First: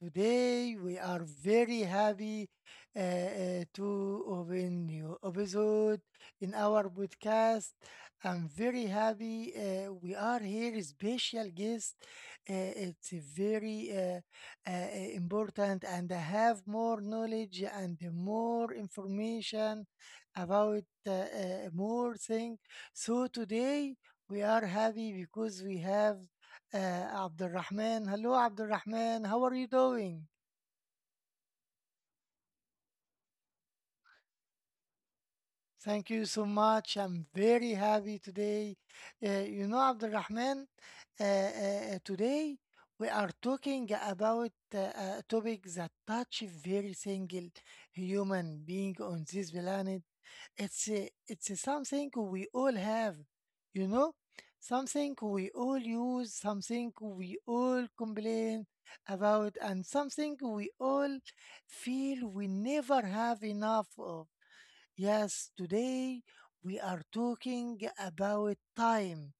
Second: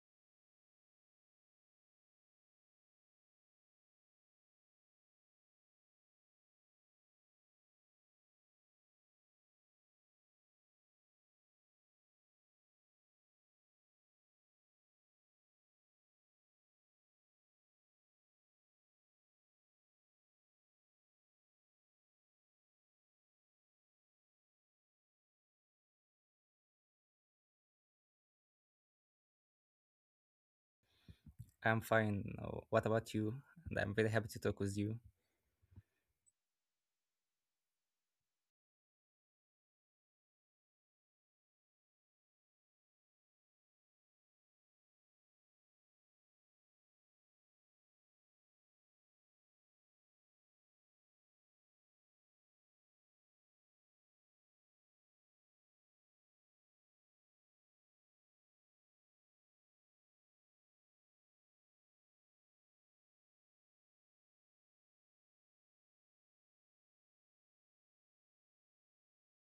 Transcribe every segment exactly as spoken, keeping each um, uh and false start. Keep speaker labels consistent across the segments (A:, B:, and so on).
A: Today we are very happy uh, uh, to open new episode in our podcast. I'm very happy. Uh, we are here, special guest. Uh, it's a very uh, uh, important, and I have more knowledge and more information about uh, uh, more thing. So today we are happy because we have uh, Abdurrahman. Hello, Abdurrahman. How are you doing?
B: I'm fine. Uh, What about you? And I'm very happy to talk with you.
A: Thank you so much. I'm very happy today. Uh, you know, Abdurrahman, uh, uh, today we are talking about uh, a topic that touches every single human being on this planet. It's a, it's a something we all have, you know something we all use, something we all complain about, and something we all feel we never have enough of. Yes, today we are talking about time.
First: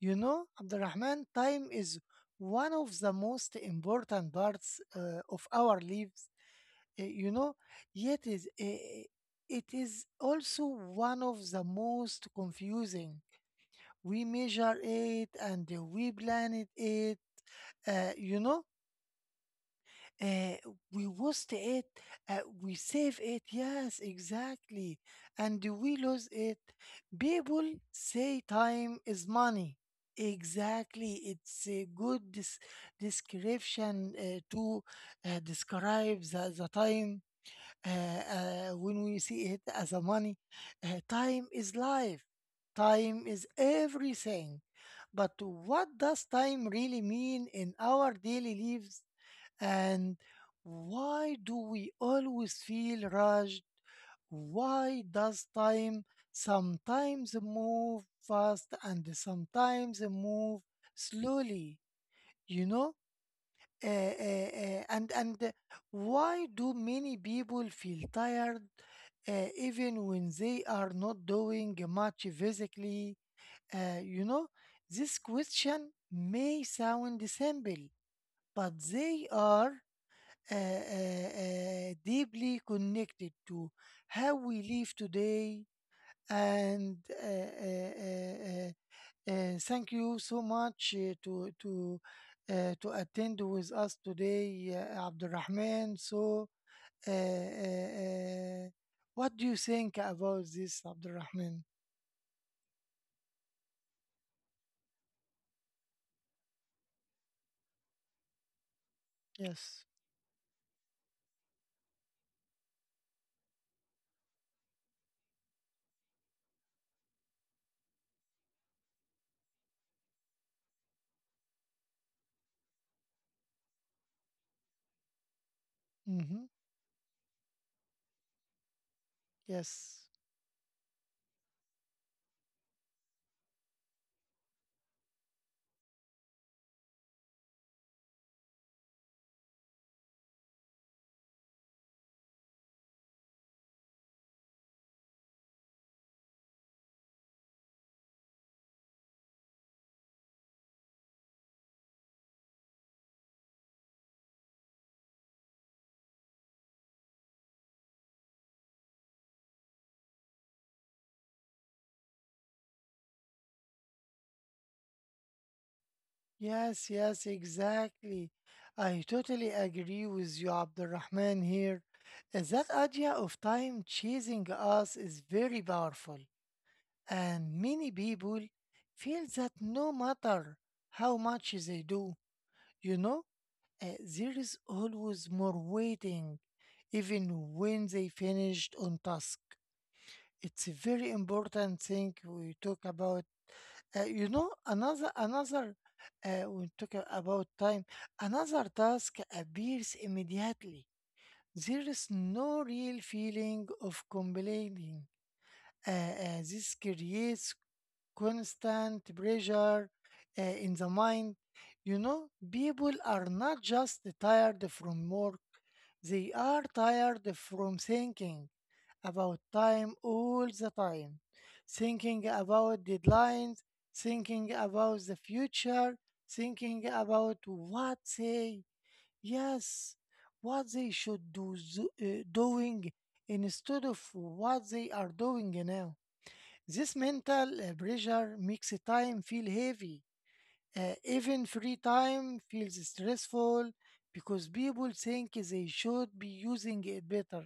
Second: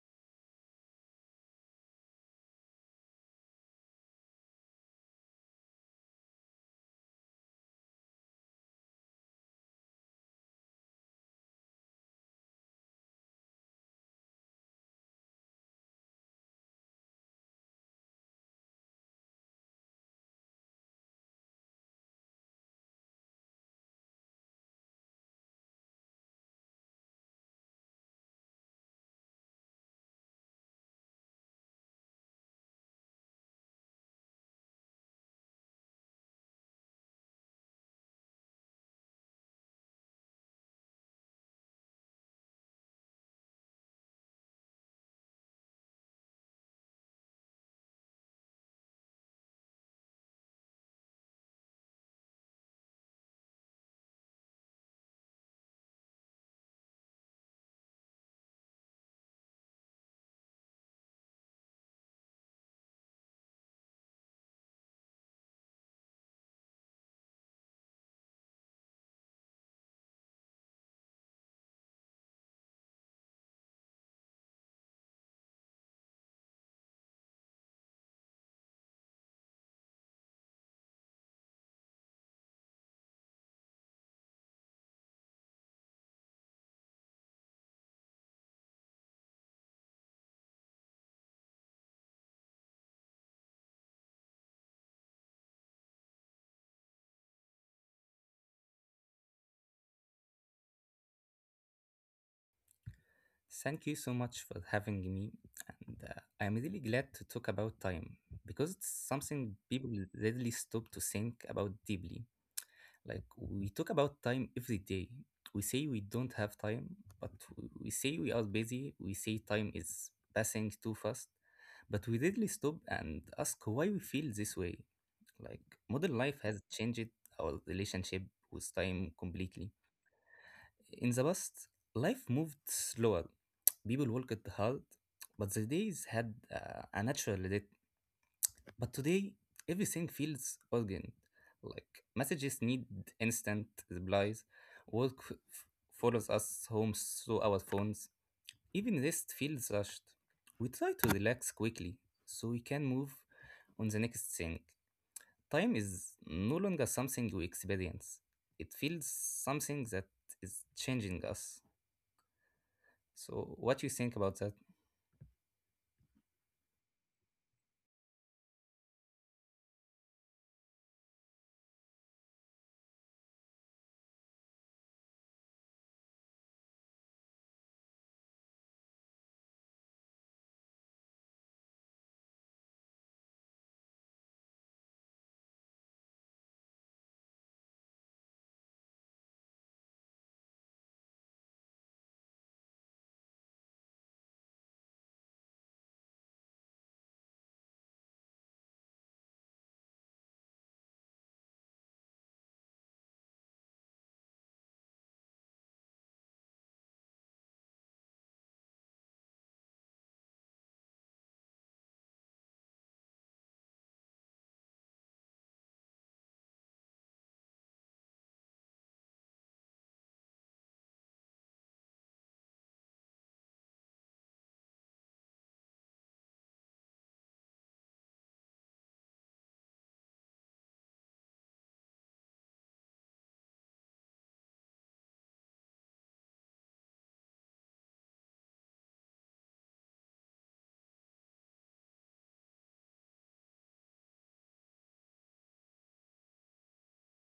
A: You know, Abdurrahman, time is one of the most important parts uh, of our lives. uh, you know, Yet is uh, it is also one of the most confusing. We measure it, and uh, we plan it. Uh, you know, uh, we waste it, uh, we save it. Yes, exactly, and we lose it. People say time is money. Exactly, it's a good des- description uh, to uh, describe the, the time uh, uh, when we see it as a money. Uh, time is life, time is everything. But what does time really mean in our daily lives? And why do we always feel rushed? Why does time sometimes move fast and sometimes move slowly? You know? Uh, uh, uh, and and why do many people feel tired uh, even when they are not doing much physically? Uh, you know, this question may sound simple, but they are uh, uh, uh, deeply connected to how we live today. And uh, uh, uh, uh, uh, thank you so much uh, to to uh, to attend with us today, uh, Abdulrahman. So, uh, uh, uh, what do you think about this, Abdurrahman?
B: Thank you so much for having me. And uh, I'm really glad to talk about time because it's something
A: Yes.
B: people rarely stop to think about deeply. Like, we talk about time every day. We say we don't have time, but we we say we are busy. We say time is passing too fast, but we rarely stop and ask why we feel this way. Like, Modern life
A: Mm-hmm.
B: has changed our relationship with time completely.
A: Yes.
B: In the past, life moved slower. People worked hard, but the days had uh, a natural rhythm. But today, everything feels urgent. Like messages need instant replies, work f- follows us home through our phones. Even rest feels rushed. We try to relax quickly so we can move on the next thing. Time is no longer something we experience. It feels something that is changing us. So, what you think about that?
A: Yes. Yes. Exactly. I totally agree with you, Abdurrahman. Here, Uh, that idea of time chasing us is very powerful, and many people feel that no matter how much they do. You know, uh, there is always more waiting, even when they finished on task. It's a very important thing we talk about. Uh, you know, another another uh, we talk about time. Another task appears immediately. There is no real feeling of complaining. Uh, uh, this creates constant pressure uh, in the mind. You know, people are not just tired from work, they are tired from thinking about time all the time, thinking about deadlines, thinking about the future, thinking about what they, yes, what they should do, zo- uh, doing instead of what they are doing now. This mental uh, pressure makes time feel heavy. Uh, even free time feels stressful because people think they should be using it better.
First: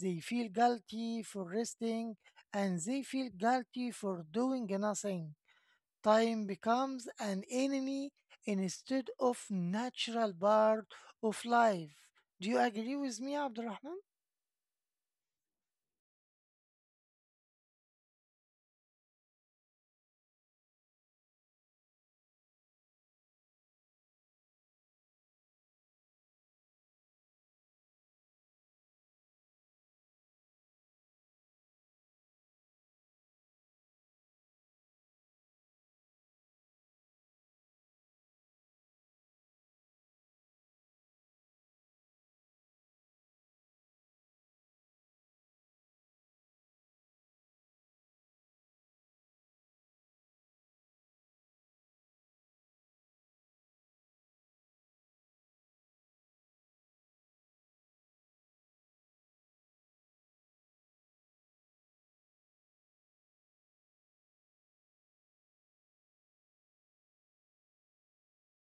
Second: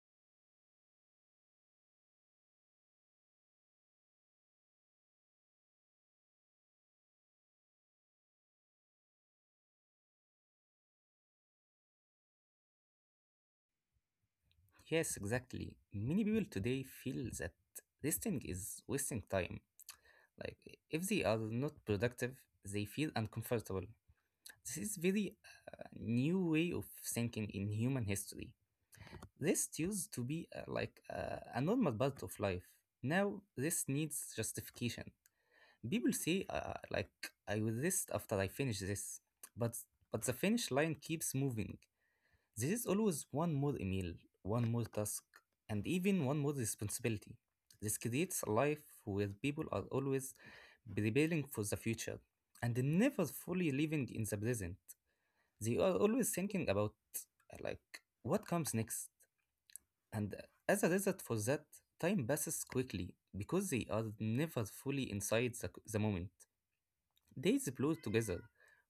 A: They feel guilty for resting, and they feel guilty for doing nothing. Time becomes an enemy instead of natural part of life. Do you agree with me, Abdurrahman?
B: Yes, exactly. Many people today feel that resting is wasting time. Like, if they are not productive, they feel uncomfortable. This is very uh, new way of thinking in human history. Rest used to be uh, like uh, a normal part of life. Now, this needs justification. People say, uh, like, I will rest after I finish this, but but the finish line keeps moving. This is always one more email, one more task, and even one more responsibility. This creates a life where people are always preparing for the future and never fully living in the present. They are always thinking about uh, like what comes next, and as a result for that, time passes quickly because they are never fully inside the, the moment. Days blur together,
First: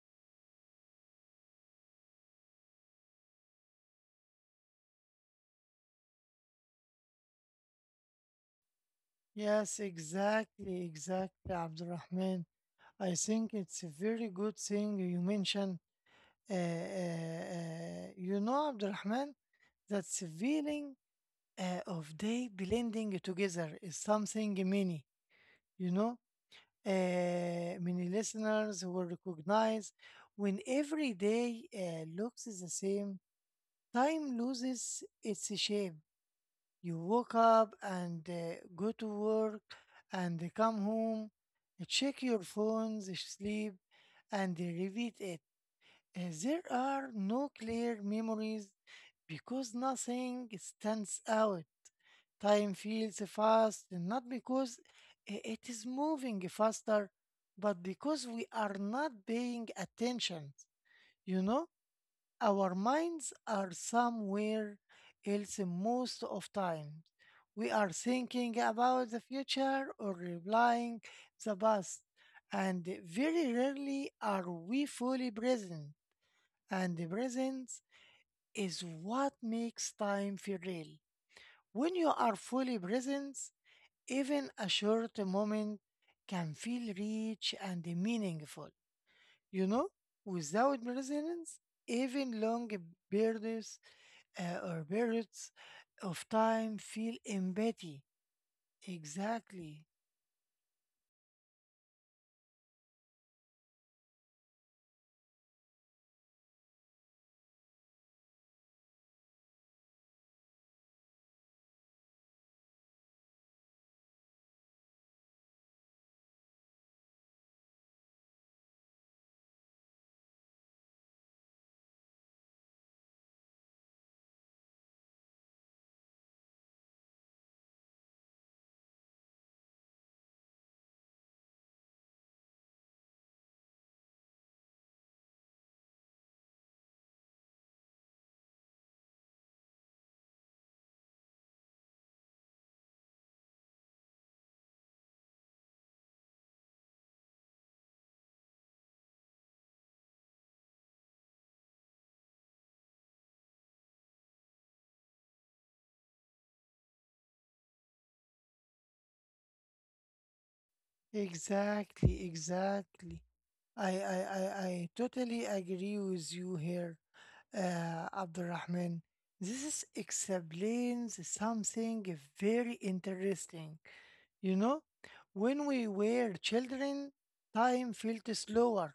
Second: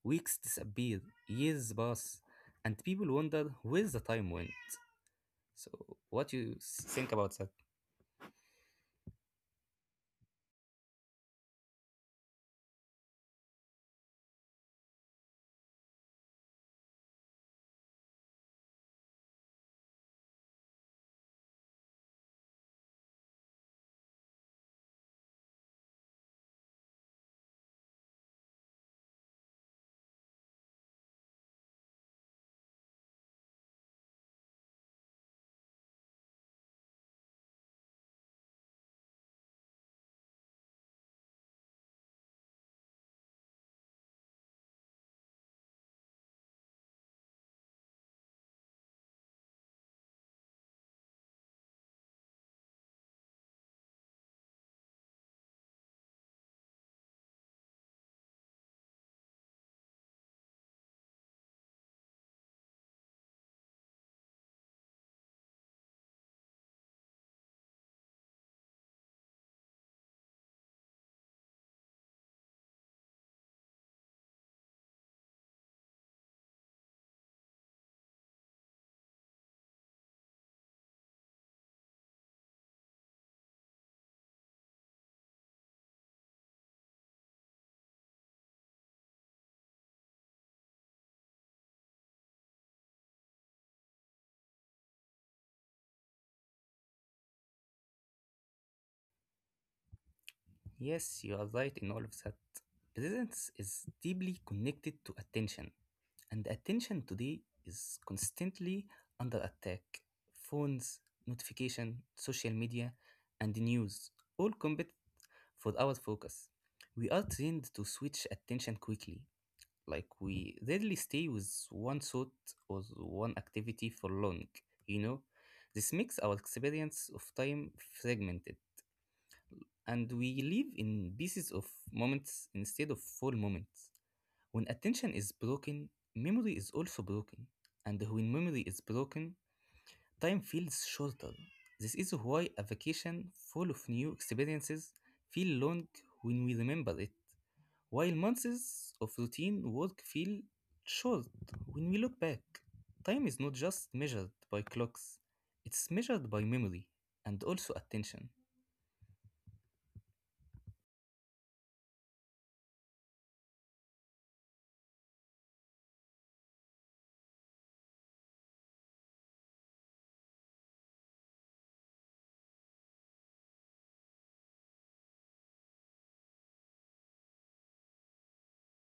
B: weeks disappear, years pass, and people wonder where the time went. So, what you s- think about that?
A: Yes, exactly, exactly, Abdurrahman. I think it's a very good thing you mentioned. Uh, uh, uh, you know, Abdulrahman, that the feeling uh, of they blending together is something many, you know, uh, many listeners will recognize. When every day uh, looks the same, time loses its shape. You wake up and uh, go to work and come home, check your phones, sleep, and repeat it. Uh, there are no clear memories because nothing stands out. Time feels fast, not because i- it is moving faster, but because we are not paying attention. You know, our minds are somewhere else most of time. We are thinking about the future or replying the past, and very rarely are we fully present, and the present is what makes time feel real. When you are fully present, even a short moment can feel rich and meaningful. You know, without presence, even long periods uh, or periods of time feel empty. Exactly,
B: Yes, you are right in all of that. Presence is deeply connected to attention, and attention today is constantly under attack. Phones, notification, social media, and news all compete for our focus. We are trained to switch attention quickly, like we rarely stay with one thought or one activity for long, you know? This makes our experience of time fragmented and we live in pieces of moments instead of full moments. When attention is broken, memory is also broken, and when memory is broken, time feels shorter. This is why a vacation full of new experiences feel long when we remember it, while months of routine work feel short when we look back. Time is not just measured by clocks, it's measured by memory and also attention.
A: exactly, exactly. I, I, I, I totally agree with you here. uh, Abdurrahman. This is explains something very interesting. You know, when we were children, time felt slower,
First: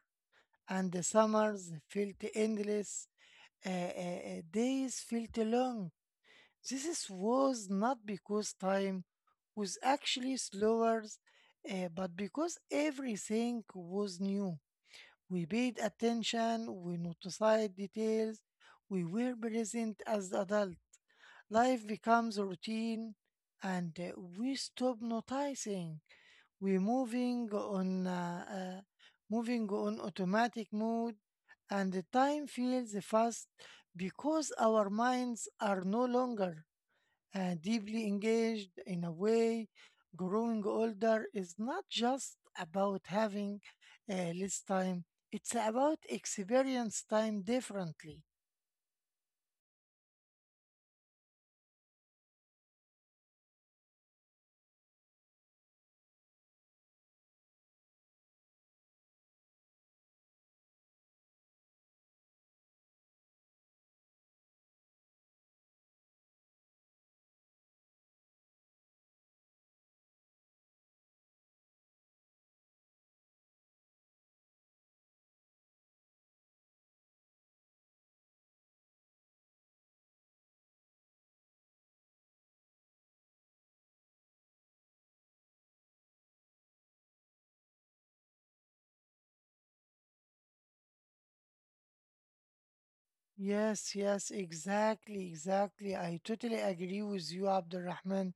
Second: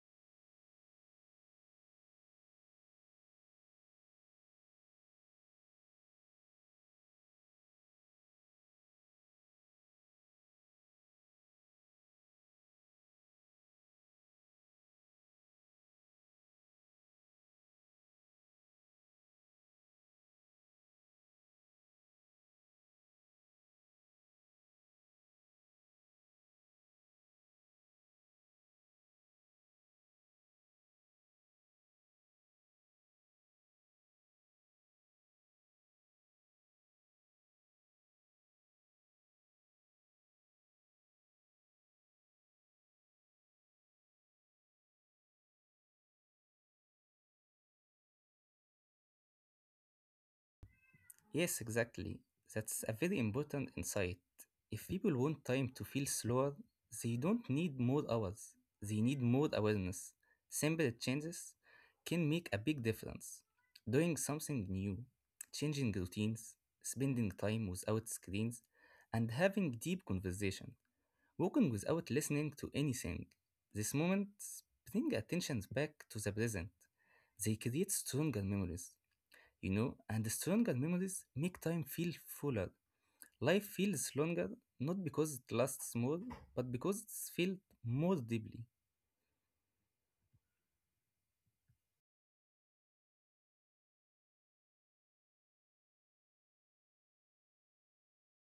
A: and the summers felt endless, uh, uh, uh, days felt long. This is- was not because time was actually slower, uh, but because everything was new. We paid attention, we noticed details, we were present as adults. Life becomes routine, and uh, we stop noticing. We're moving on, uh, uh, moving on automatic mode, and the time feels fast because our minds are no longer uh, deeply engaged in a way. Growing older is not just about having uh, less time, it's about experience time differently.
B: Yes, exactly. That's a very important insight. If people want time to feel slower, they don't need more hours. They need more awareness. Simple changes can make a big difference. Doing something new, changing routines, spending time without screens, and having deep conversation, walking without listening to anything. These moments bring attention back to the present. They create stronger memories, you know, and stronger memories make time feel fuller. Life feels longer, not because it lasts more, but because it's felt more deeply.
A: Yes, yes, exactly, exactly. I totally agree with you, Abdurrahman.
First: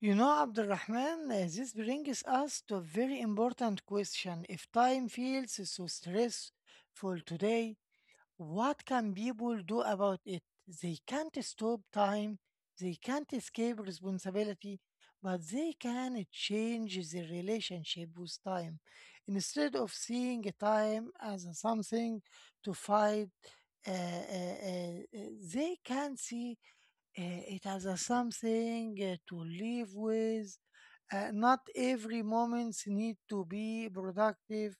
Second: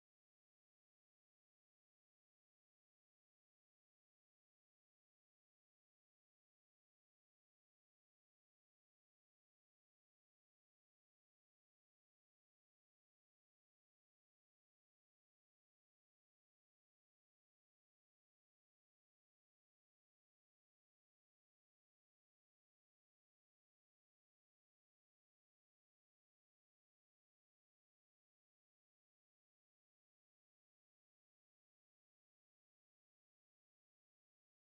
A: You know, Abdurrahman, uh, this brings us to a very important question. If time feels so stressful today, what can people do about it? They can't stop time, they can't escape responsibility, but they can change their relationship with time. Instead of seeing time as a something to fight, uh, uh, uh, uh, they can see uh, it as a something uh, to live with. Uh, not every moment need to be productive.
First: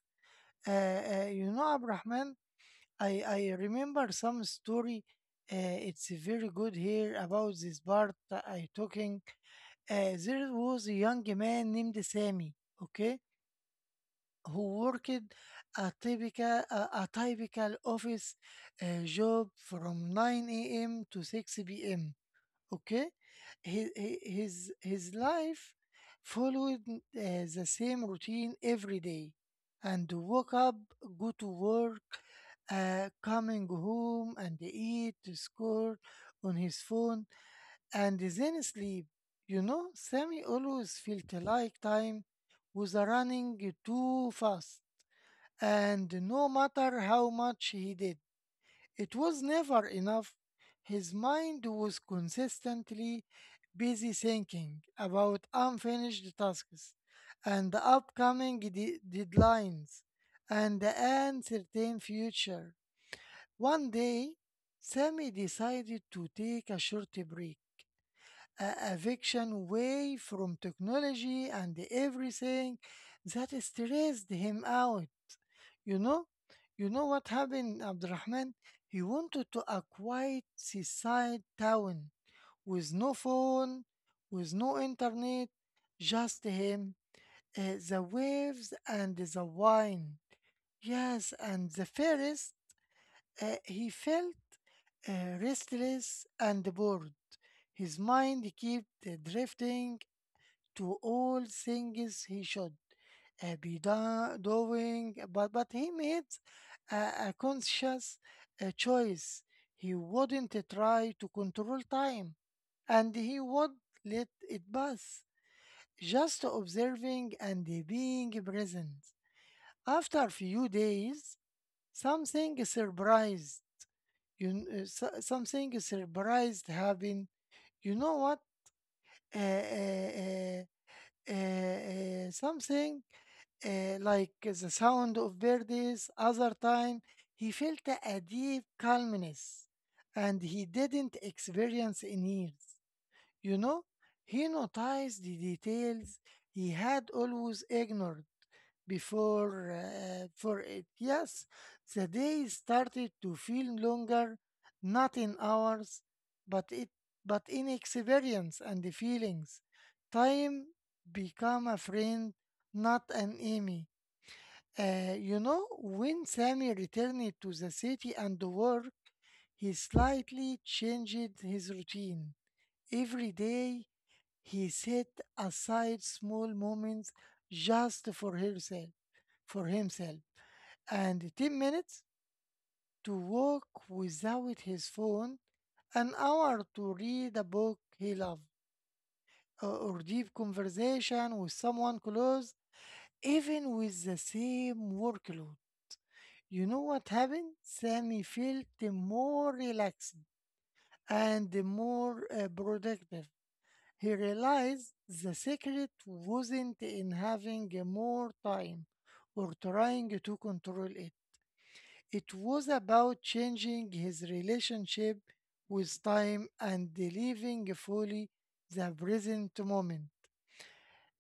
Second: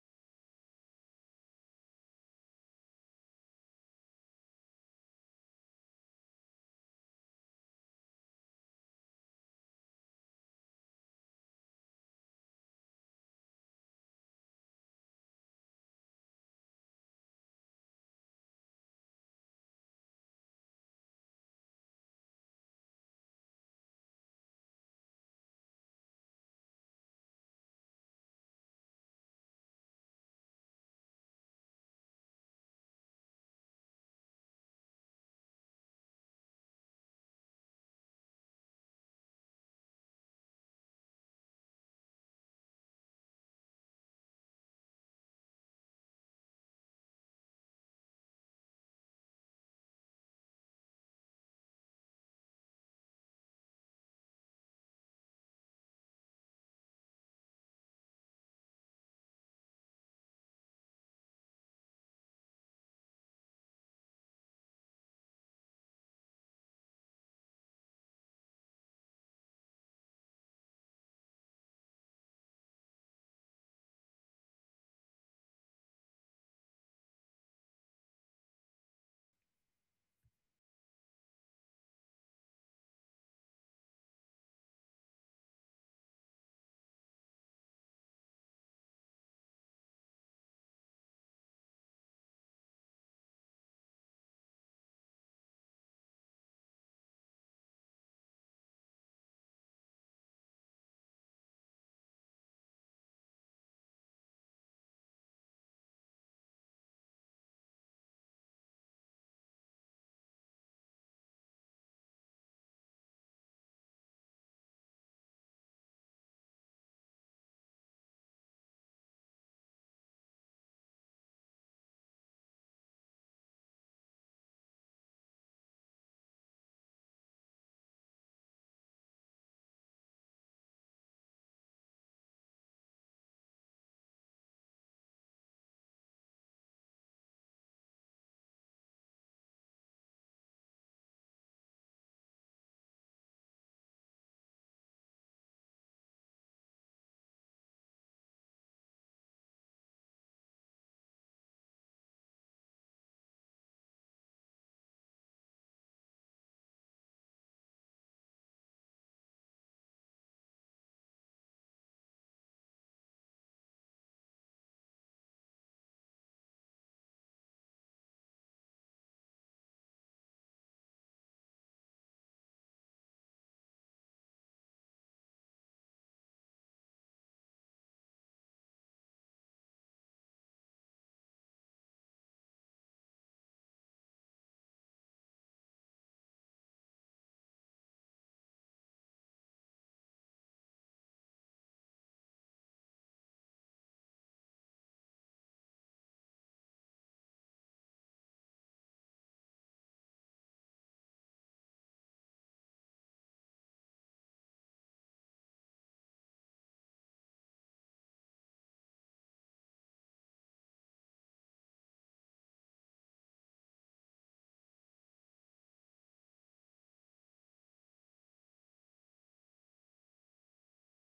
A: Uh, uh, you know, Abrahman, I I remember some story. Uh, it's very good here about this part that I talking. Uh, there was a young man named Sammy. Okay, who worked a typical a, a typical office uh, job from nine a m to six p m. Okay? His, his, his life followed uh, the same routine every day, and woke up, go to work, uh, coming home and eat, score on his phone, and then sleep. You know, Sammy always felt like time was running too fast, and no matter how much he did, it was never enough. His mind was consistently busy thinking about unfinished tasks, and the upcoming de- deadlines, and the uncertain future. One day, Sammy decided to take a short break, a eviction away from technology and everything that stressed him out. You know, you know what happened, Abdurrahman? He wanted to a quiet seaside town with no phone, with no internet, just him, uh, the waves and the wine. Yes, and the forest. Uh, he felt uh, restless and bored. His mind kept uh, drifting to all things he should uh, be do- doing, but, but he made a, a conscious uh, choice. He wouldn't try to control time, and he would let it pass, just observing and being present. After a few days, something surprised you. kn- uh, so- something surprised happened. You know what? Uh, uh, uh, uh, uh, something uh, like eh, the sound of birds. Other time, he felt a deep calmness, and he didn't experience in years. You know, he noticed the details he had always ignored before. Uh, for it, yes, the day started to feel longer, not in hours, but it but in experience and the feelings. Time become a friend, not an enemy. Uh, you know, when Sammy returned to the city and work, he slightly changed his routine. Every day, he set aside small moments just for herself, for himself, and ten minutes to walk without his phone, an hour to read a book he loved, or or deep conversation with someone close, even with the same workload. You know what happened? Sammy felt more relaxed and more uh, productive. He realized the secret wasn't in having more time or trying to control it. It was about changing his relationship with time and living fully the present moment.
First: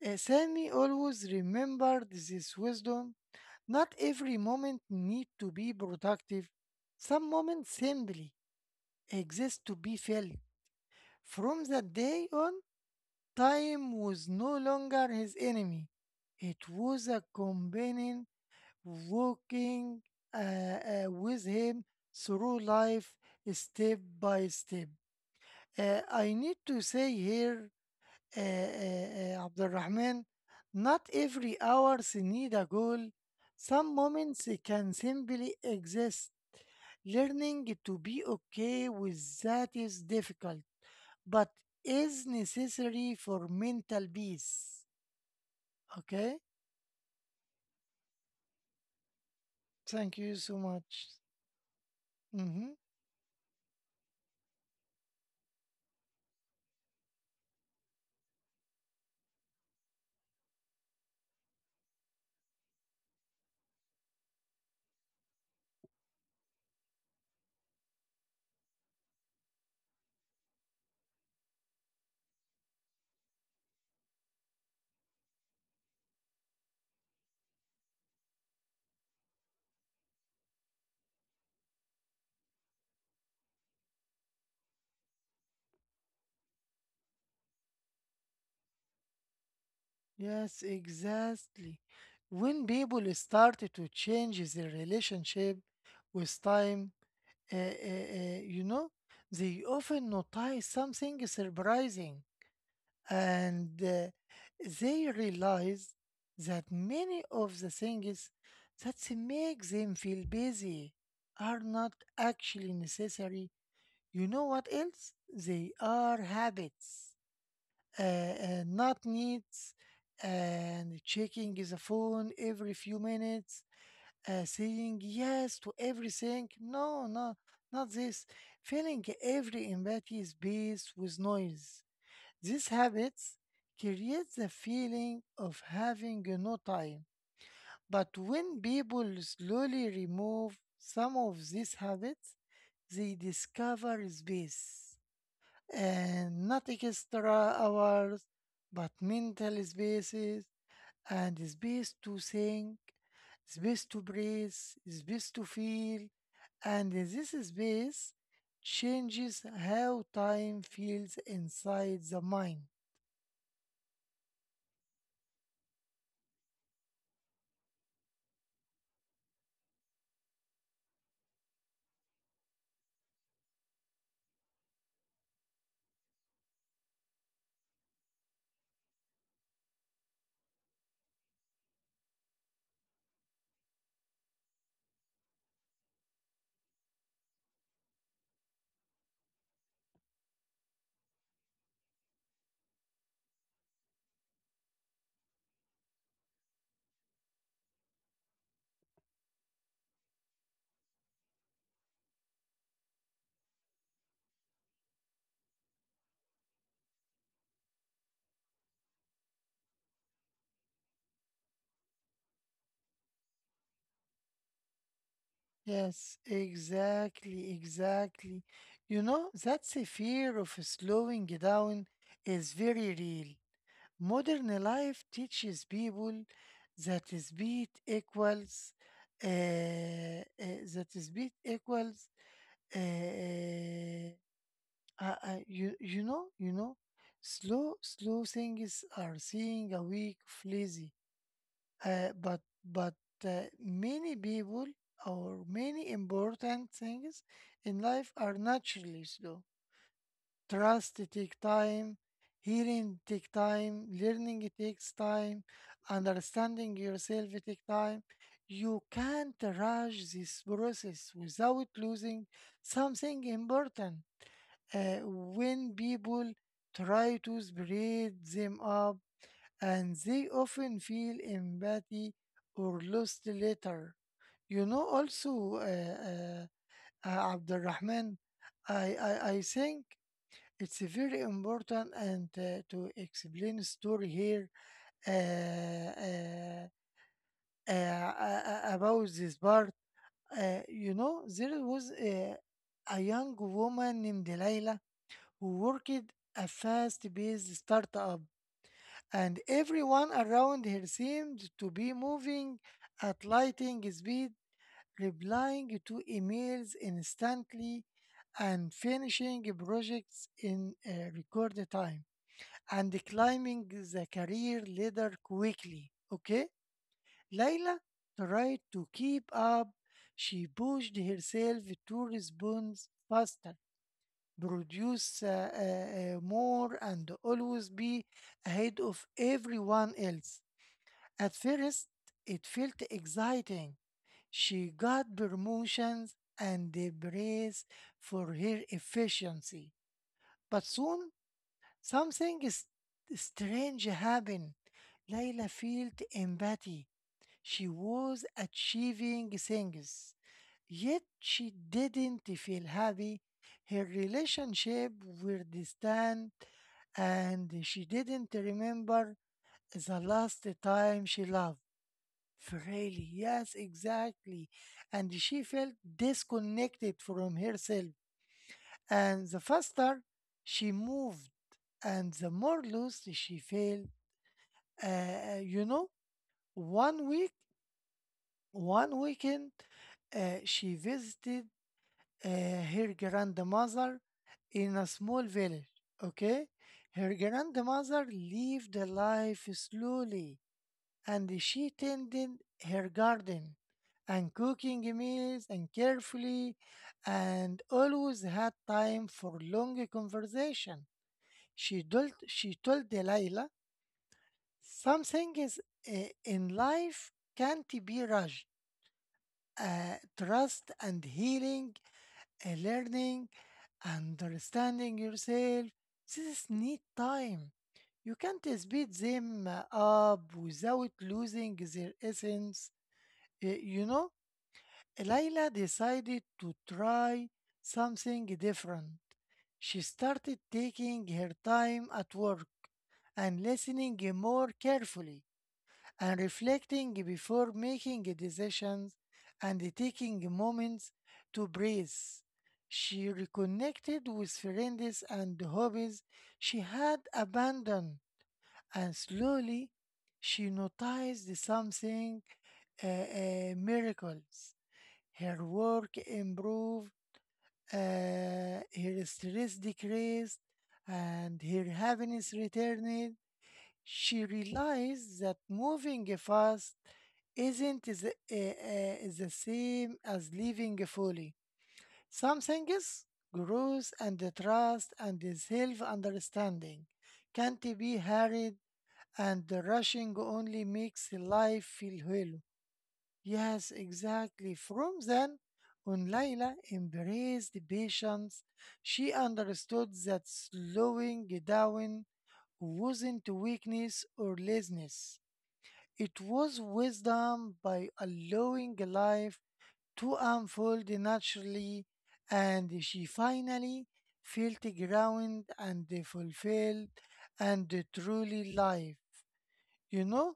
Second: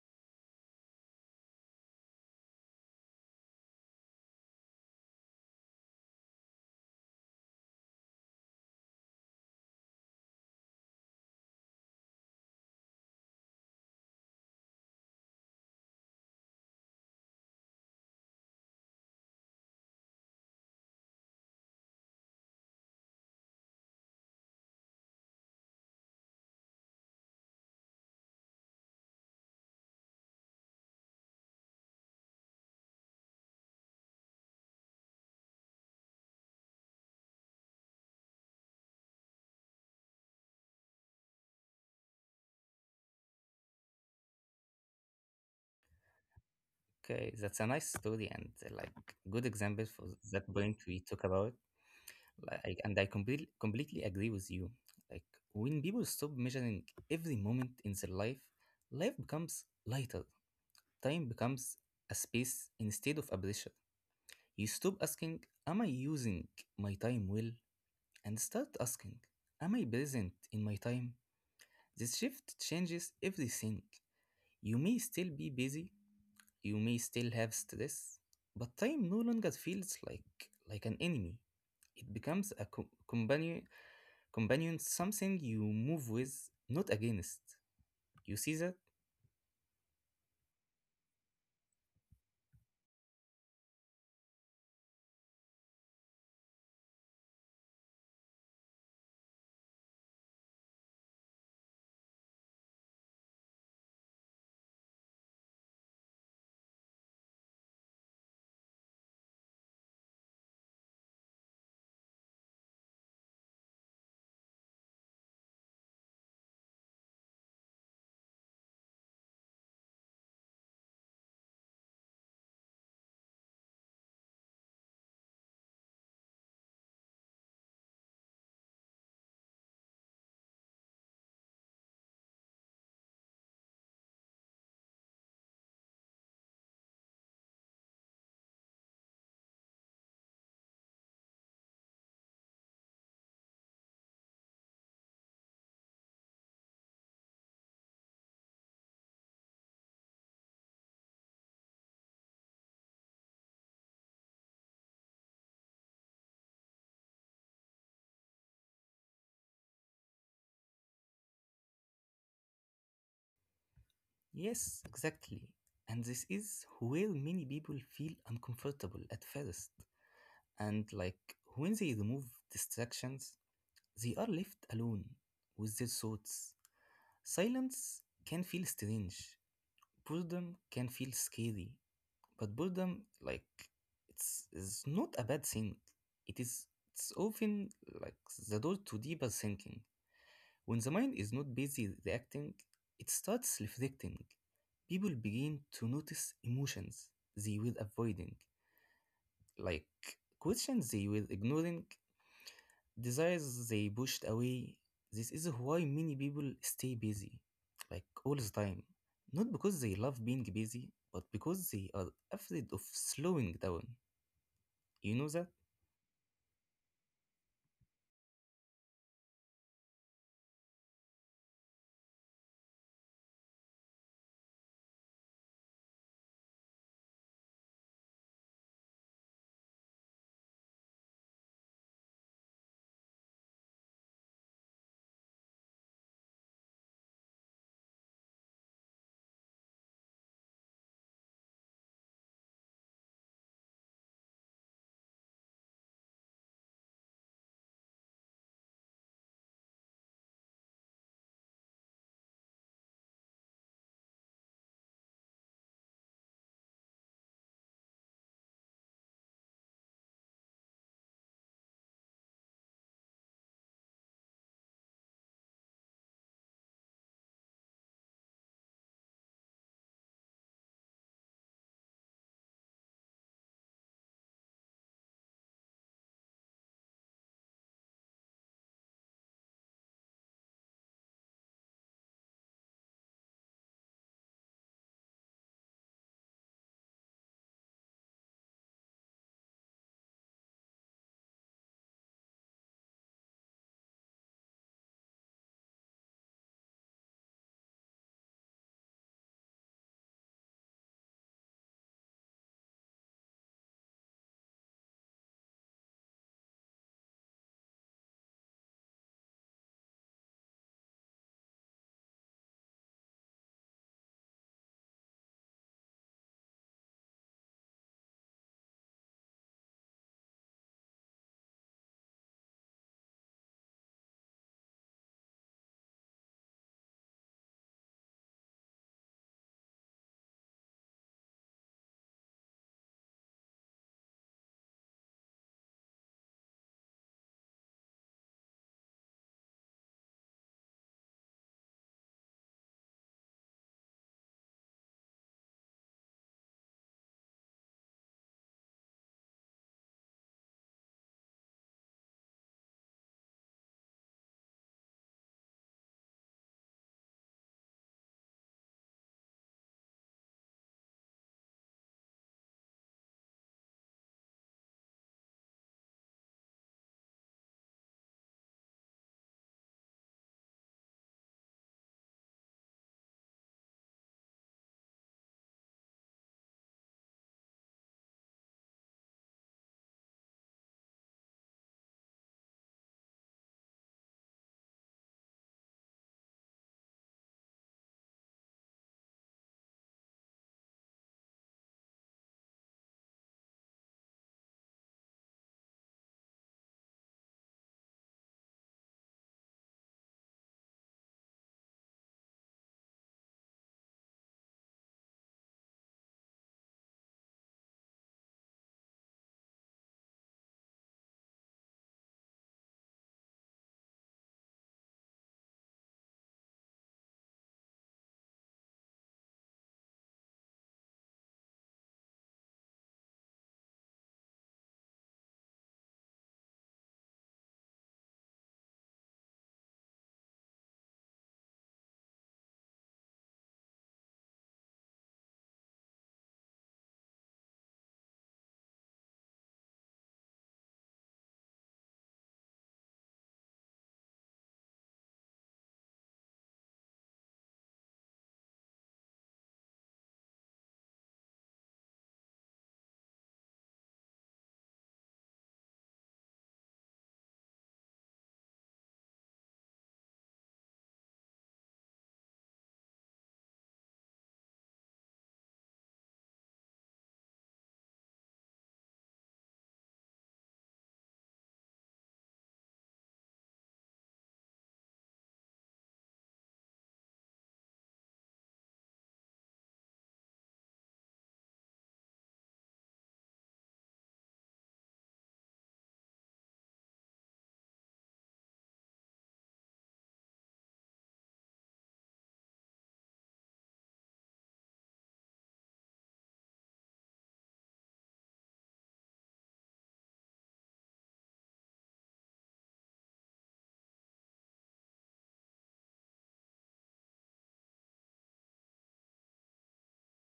A: Uh, Sammy always remembered this wisdom: not every moment need to be productive. Some moments simply exist to be filled. From that day on, time was no longer his enemy. It was a companion walking uh, uh, with him through life step by step. Uh, I need to say here uh, uh, Abdurrahman, not every hours need a goal. Some moments can simply exist. Learning to be okay with that is difficult, but is necessary for mental peace. Okay?
B: Okay, that's a nice story and uh, like good example for
A: Thank you
B: that
A: so
B: point we
A: much.
B: talk about.
A: Hmm.
B: Like, and I completely completely agree with you. Like, when people stop measuring every moment in their life, life becomes lighter. Time becomes a space instead of a pressure. You stop asking, "Am I using my time well?" and start asking, "Am I present in my time?" This shift changes everything. You may still be busy, you may still have stress, but time no longer feels like like an enemy. It becomes a co- companion, companion, something you move with, not against. You see that?
A: Yes, exactly. When people start to change their relationship with time, uh, uh, uh, you know, they often notice something surprising, and uh, they realize that many of the things that make them feel busy are not actually necessary. You know what else? They are habits, uh, uh, not needs. And checking the phone every few minutes, uh, saying yes to everything. No, no, not this. Filling every empty space with noise. These habits create the feeling of having no time. But when people slowly remove some of these habits, they discover space, and not extra hours, but mental spaces, and space to think, space to breathe, space to feel, and this space changes how time feels inside the mind.
B: Yes, exactly. And this is where many people feel uncomfortable at first. And like, when they remove distractions, they are left alone with their thoughts. Silence can feel strange. Boredom can feel scary. But boredom, like, it's, is not a bad thing. It is it's often like the door to deeper thinking. When the mind is not busy reacting, it starts reflecting. People begin to notice emotions they were avoiding, like questions they were ignoring, desires they pushed away. This is why many people stay busy, like all the time. Not because they love being busy, but because they are afraid of slowing down. You know that?
A: Yes, exactly, exactly. You know, that's a fear of slowing down is very real. Modern life teaches people that speed equals uh, uh, that speed equals uh, Uh, uh, you you know you know, slow slow things are seeing a week of lazy. Uh, but but uh, many people or many important things in life are naturally slow. Trust take time, healing take time, learning it takes time, understanding yourself it take time. You can't rush this process without losing something important uh, when people try to spread them up and they often feel empathy or lost later. You know, also, uh, uh, uh, Abdurrahman, I, I, I think it's very important and uh, to explain story here uh, uh, uh, uh, about this part. Uh, you know, there was a, a young woman named Delilah who worked a fast paced startup, and everyone around her seemed to be moving at lightning speed, replying to emails instantly and finishing projects in a record time and climbing the career ladder quickly. Okay? Layla tried to keep up. She pushed herself to respond faster produce uh, uh, uh, more and always be ahead of everyone else. At first, it felt exciting. She got promotions and the praise for her efficiency. But soon, something is- strange happened. Layla felt empathy. She was achieving things, yet she didn't feel happy. Her relationship were distant, and she didn't remember the last time she loved. Really, yes, exactly. And she felt disconnected from herself. And the faster she moved, and the more lost she felt. Uh, you know, one week One weekend, uh, she visited uh, her grandmother in a small village. Okay, her grandmother lived a life slowly, and she tended her garden and cooking meals and carefully, and always had time for long conversation. She told she told Delilah, "Some things uh, in life can't be rushed." Uh, trust and healing, uh, learning, understanding yourself. This need time. You can't speed them uh, up without losing their essence. Uh, You know, Layla decided to try something different. She started taking her time at work and listening more carefully and reflecting before making decisions and taking moments to breathe. She reconnected with friends and hobbies she had abandoned, and slowly she noticed something uh, uh, miracles. Her work improved, uh, her stress decreased, and her happiness returned. She realized that moving fast isn't the, uh, uh, the same as living fully. Some things, growth and the trust and the self understanding, can't be hurried, and the rushing only makes life feel hollow. Yes, exactly. From then on, Layla embraced the patience. She understood that slowing down wasn't weakness or laziness. It was wisdom by allowing life to unfold naturally, and she finally felt grounded and fulfilled and truly live. You know,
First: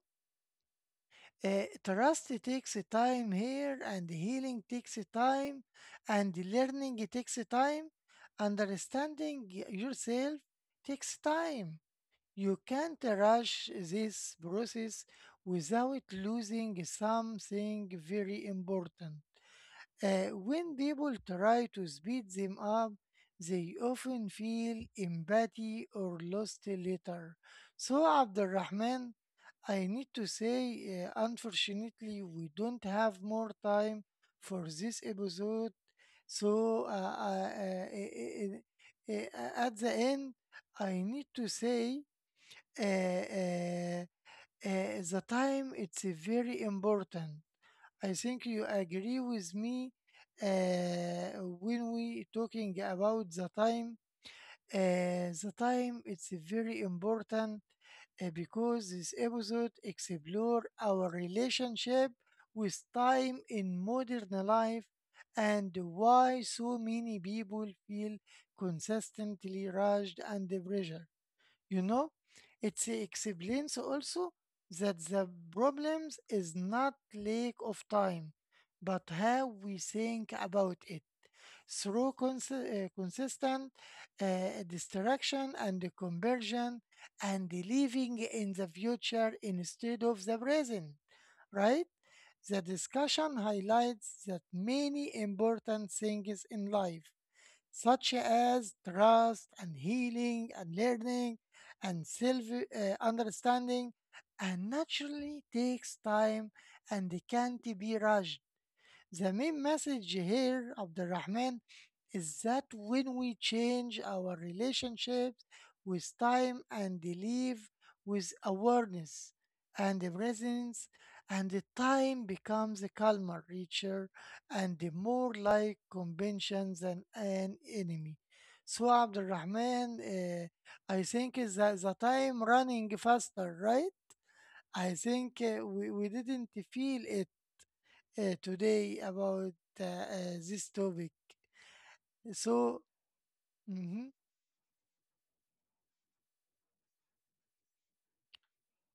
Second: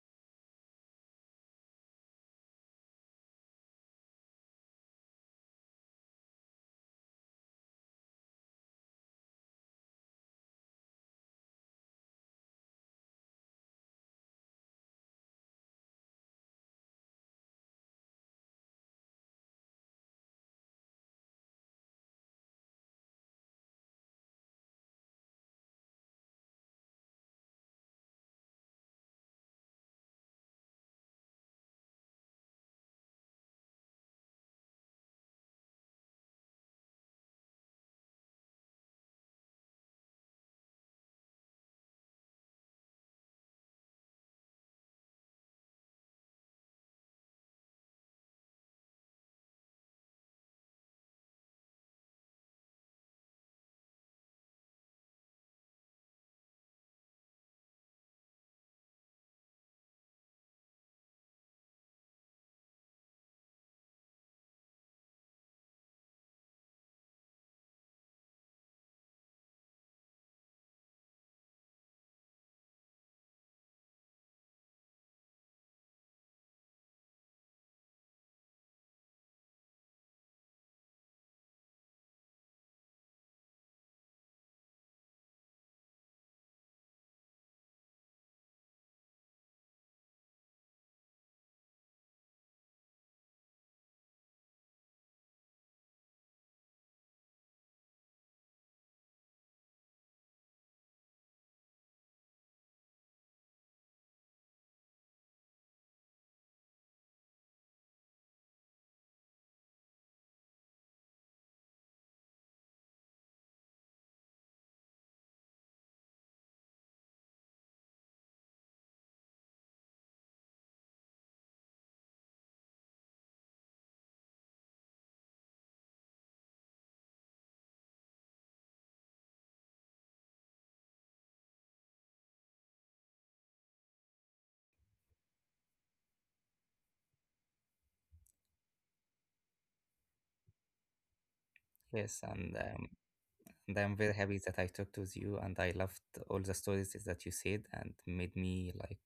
A: uh, Trust takes time here, and healing takes time, and learning takes time, understanding yourself takes time. You can't rush this process without losing something very important. Uh, when people try to speed them up, they often feel empathy or lost later. So, Abdurrahman, I need to say, uh, unfortunately, we don't have more time for this episode. So, uh, uh, uh, uh, uh, uh, uh, at the end, I need to say uh, uh, uh, the time it's uh, very important. I think you agree with me uh, when we talking about the time. Uh, the time it's very important uh, because this episode explore our relationship with time in modern life and why so many people feel consistently rushed and pressured, you know. It explains also that the problems is not lack of time but how we think about it through cons- uh, consistent uh, distraction and the conversion and the living in the future instead of the present, right? The discussion highlights that many important things in life, such as trust and healing and learning and self uh, understanding, and naturally takes time and can't be rushed. The main message here, Abdurrahman, is that when we change our relationships with time and live with awareness and presence, and the time becomes calmer, richer, and more like convention than an enemy. So, Abdurrahman, uh, I think is that the time running faster, right? I think uh, we, we didn't feel it uh, today about uh, uh, this topic.
B: Yes, and um,
A: So,
B: and I'm very
A: mhm,
B: happy that I talked with you, and I loved all the stories that you said, and made me like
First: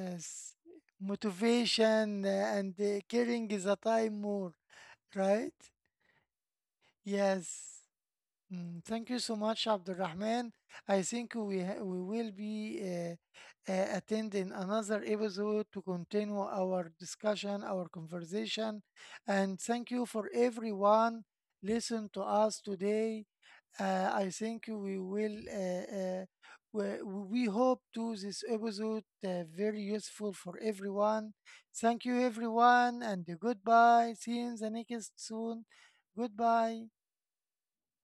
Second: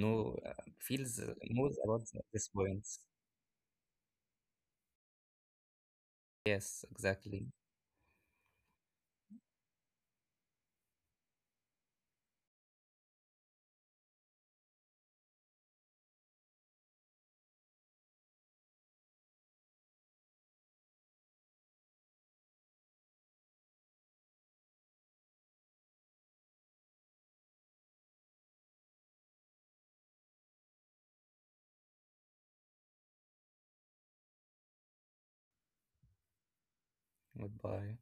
B: know uh, feels uh, more about th-
A: motivation
B: this
A: uh, and
B: points.
A: uh, caring is a time more, right?
B: Yes, exactly.
A: Yes. Mm, thank you so much, Abdulrahman. I think we ha- we will be uh, uh, attending another episode to continue our discussion, our conversation, and thank you for everyone listen to us today. Uh, I think we will. Uh, uh, we, we hope to this episode uh, very useful for everyone. Thank you, everyone, and goodbye. See you in the next soon. Goodbye.
B: Goodbye.